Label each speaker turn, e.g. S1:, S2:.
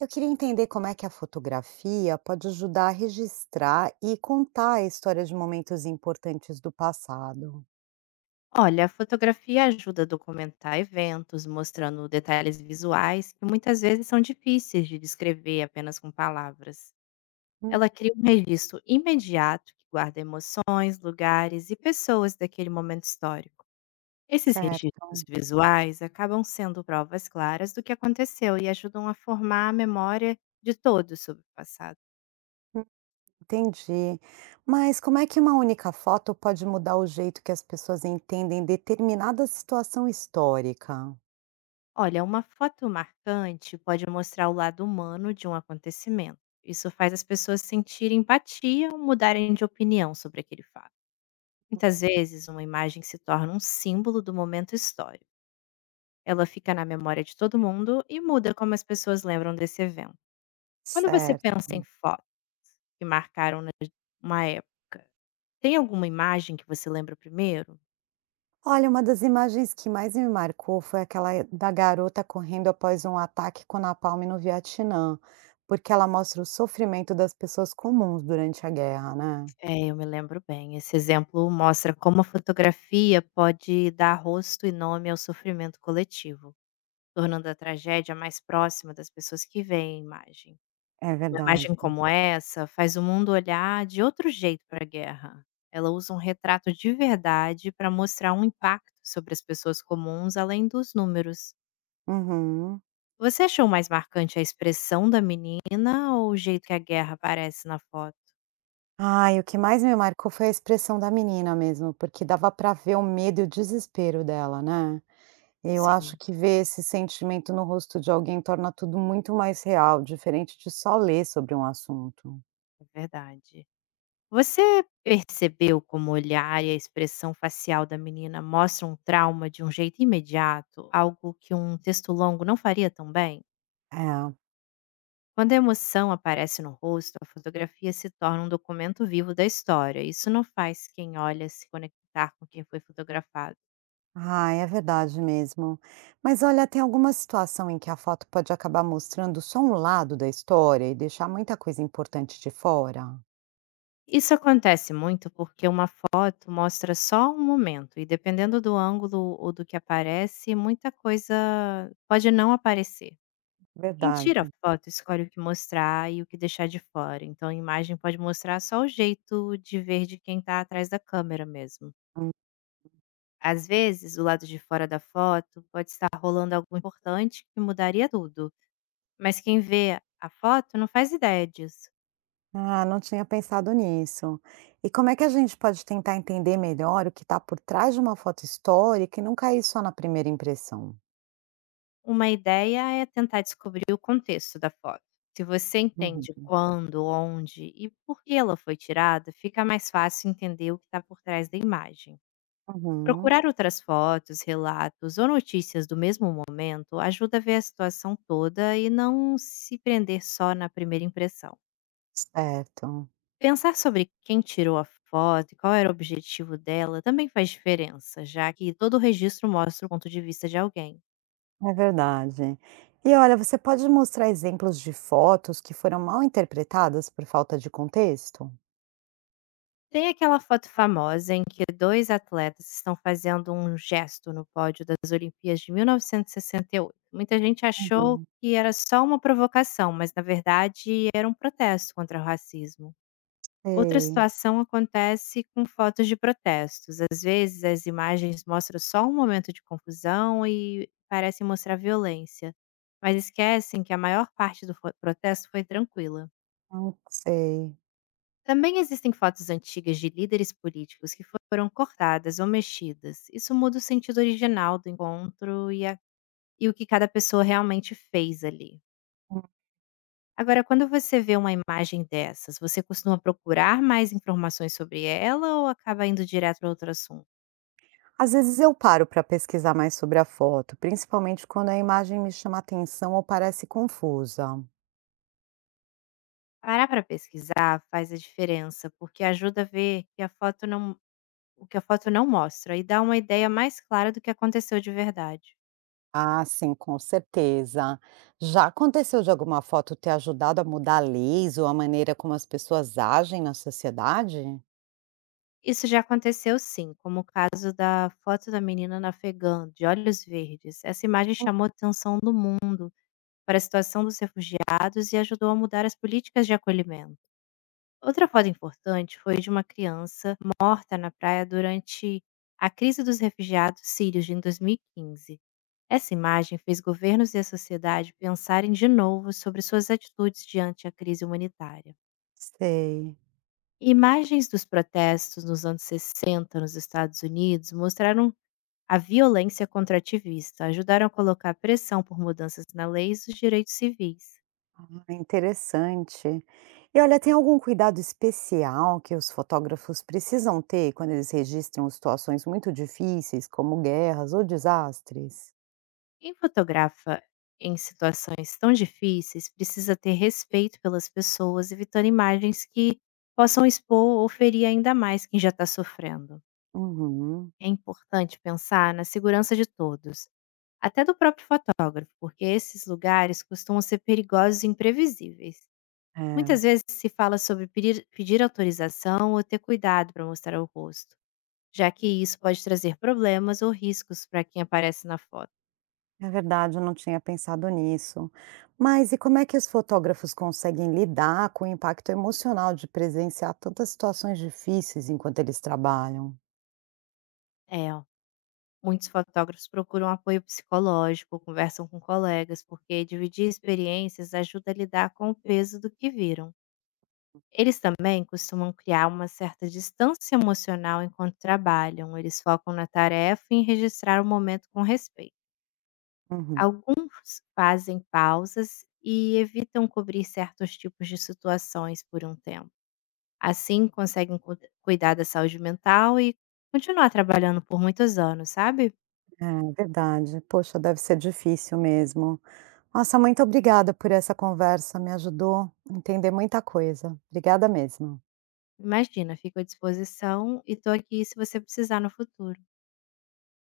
S1: Eu queria entender como é que a fotografia pode ajudar a registrar e contar a história de momentos importantes do passado.
S2: Olha, a fotografia ajuda a documentar eventos, mostrando detalhes visuais que muitas vezes são difíceis de descrever apenas com palavras.
S1: Hum,
S2: Ela cria um registro imediato que guarda emoções, lugares e pessoas daquele momento histórico. Esses
S1: certo.
S2: registros visuais acabam sendo provas claras do que aconteceu e ajudam a formar a memória de todos sobre o passado.
S1: Hum, Entendi. Mas como é que uma única foto pode mudar o jeito que as pessoas entendem determinada situação histórica?
S2: Olha, uma foto marcante pode mostrar o lado humano de um acontecimento. Isso faz as pessoas sentirem empatia ou mudarem de opinião sobre aquele fato. Muitas vezes, uma imagem se torna um símbolo do momento histórico. Ela fica na memória de todo mundo e muda como as pessoas lembram desse evento. Quando você
S1: Certo.
S2: pensa em fotos que marcaram uma época, tem alguma imagem que você lembra primeiro?
S1: Olha, uma das imagens que mais me marcou foi aquela da garota correndo após um ataque com napalm no Vietnã, porque ela mostra o sofrimento das pessoas comuns durante a guerra, né?
S2: É, eu me lembro bem. Esse exemplo mostra como a fotografia pode dar rosto e nome ao sofrimento coletivo, tornando a tragédia mais próxima das pessoas que veem a imagem.
S1: É
S2: Uma
S1: verdade.
S2: imagem como essa faz o mundo olhar de outro jeito para a guerra. Ela usa um retrato de verdade para mostrar um impacto sobre as pessoas comuns além dos números.
S1: Uhum.
S2: Você achou mais marcante a expressão da menina ou o jeito que a guerra aparece na foto?
S1: Ai, o que mais me marcou foi a expressão da menina mesmo, porque dava para ver o medo e o desespero dela, né. Eu acho
S2: Sim,
S1: que ver esse sentimento no rosto de alguém torna tudo muito mais real, diferente de só ler sobre um assunto.
S2: é verdade. Você percebeu como o olhar e a expressão facial da menina mostram um trauma de um jeito imediato, algo que um texto longo não faria tão bem?
S1: É.
S2: Quando a emoção aparece no rosto, a fotografia se torna um documento vivo da história. Isso não faz quem olha se conectar com quem foi fotografado.
S1: Ai, é verdade mesmo. Mas olha, tem alguma situação em que a foto pode acabar mostrando só um lado da história e deixar muita coisa importante de fora?
S2: Isso acontece muito porque uma foto mostra só um momento e, dependendo do ângulo ou do que aparece, muita coisa pode não aparecer. Quem
S1: Verdade.
S2: tira a foto escolhe o que mostrar e o que deixar de fora, então a imagem pode mostrar só o jeito de ver de quem está atrás da câmera mesmo. Às vezes, o lado de fora da foto pode estar rolando algo importante que mudaria tudo, mas quem vê a foto não faz ideia disso.
S1: Ah, não tinha pensado nisso. E como é que a gente pode tentar entender melhor o que está por trás de uma foto histórica e não cair só na primeira impressão?
S2: Uma ideia é tentar descobrir o contexto da foto. Se você entende
S1: Uhum.
S2: quando, onde e por que ela foi tirada, fica mais fácil entender o que está por trás da imagem.
S1: Uhum,
S2: Procurar outras fotos, relatos ou notícias do mesmo momento ajuda a ver a situação toda e não se prender só na primeira impressão.
S1: certo,
S2: Pensar sobre quem tirou a foto e qual era o objetivo dela também faz diferença, já que todo registro mostra o ponto de vista de alguém.
S1: é verdade. E olha, você pode mostrar exemplos de fotos que foram mal interpretadas por falta de contexto?
S2: Tem aquela foto famosa em que dois atletas estão fazendo um gesto no pódio das Olimpíadas de 1968. Muita gente achou
S1: Uhum.
S2: que era só uma provocação, mas na verdade era um protesto contra o racismo. Outra
S1: Sei,
S2: situação acontece com fotos de protestos. Às vezes, as imagens mostram só um momento de confusão e parecem mostrar violência, mas esquecem que a maior parte do protesto foi tranquila.
S1: não sei.
S2: Também existem fotos antigas de líderes políticos que foram cortadas ou mexidas. Isso muda o sentido original do encontro e o que cada pessoa realmente fez ali. Agora, quando você vê uma imagem dessas, você costuma procurar mais informações sobre ela ou acaba indo direto para outro assunto?
S1: Às vezes eu paro para pesquisar mais sobre a foto, principalmente quando a imagem me chama atenção ou parece confusa.
S2: Parar para pesquisar faz a diferença, porque ajuda a ver que a foto não o que a foto não mostra e dá uma ideia mais clara do que aconteceu de verdade.
S1: Ah, sim, com certeza. Já aconteceu de alguma foto ter ajudado a mudar leis ou a maneira como as pessoas agem na sociedade?
S2: Isso já aconteceu sim, como o caso da foto da menina na Afegã, de olhos verdes. Essa imagem chamou a atenção do mundo para a situação dos refugiados e ajudou a mudar as políticas de acolhimento. Outra foto importante foi de uma criança morta na praia durante a crise dos refugiados sírios em 2015. Essa imagem fez governos e a sociedade pensarem de novo sobre suas atitudes diante a crise humanitária.
S1: Sei.
S2: Imagens dos protestos nos anos 60 nos Estados Unidos mostraram a violência contra ativista, ajudaram a colocar pressão por mudanças na lei e os direitos civis.
S1: Ah, interessante. E olha, tem algum cuidado especial que os fotógrafos precisam ter quando eles registram situações muito difíceis, como guerras ou desastres?
S2: Quem fotografa em situações tão difíceis precisa ter respeito pelas pessoas, evitando imagens que possam expor ou ferir ainda mais quem já está sofrendo.
S1: Uhum.
S2: É importante pensar na segurança de todos, até do próprio fotógrafo, porque esses lugares costumam ser perigosos e imprevisíveis.
S1: É.
S2: Muitas vezes se fala sobre pedir autorização ou ter cuidado para mostrar o rosto, já que isso pode trazer problemas ou riscos para quem aparece na foto.
S1: É verdade, eu não tinha pensado nisso. Mas e como é que os fotógrafos conseguem lidar com o impacto emocional de presenciar tantas situações difíceis enquanto eles trabalham?
S2: É. Muitos fotógrafos procuram apoio psicológico, conversam com colegas, porque dividir experiências ajuda a lidar com o peso do que viram. Eles também costumam criar uma certa distância emocional enquanto trabalham, eles focam na tarefa e em registrar o momento com respeito.
S1: Uhum.
S2: Alguns fazem pausas e evitam cobrir certos tipos de situações por um tempo. Assim, conseguem cuidar da saúde mental e continuar trabalhando por muitos anos, sabe?
S1: É verdade. Poxa, deve ser difícil mesmo. Nossa, muito obrigada por essa conversa, me ajudou a entender muita coisa. Obrigada mesmo.
S2: Imagina, fico à disposição e estou aqui se você precisar no futuro.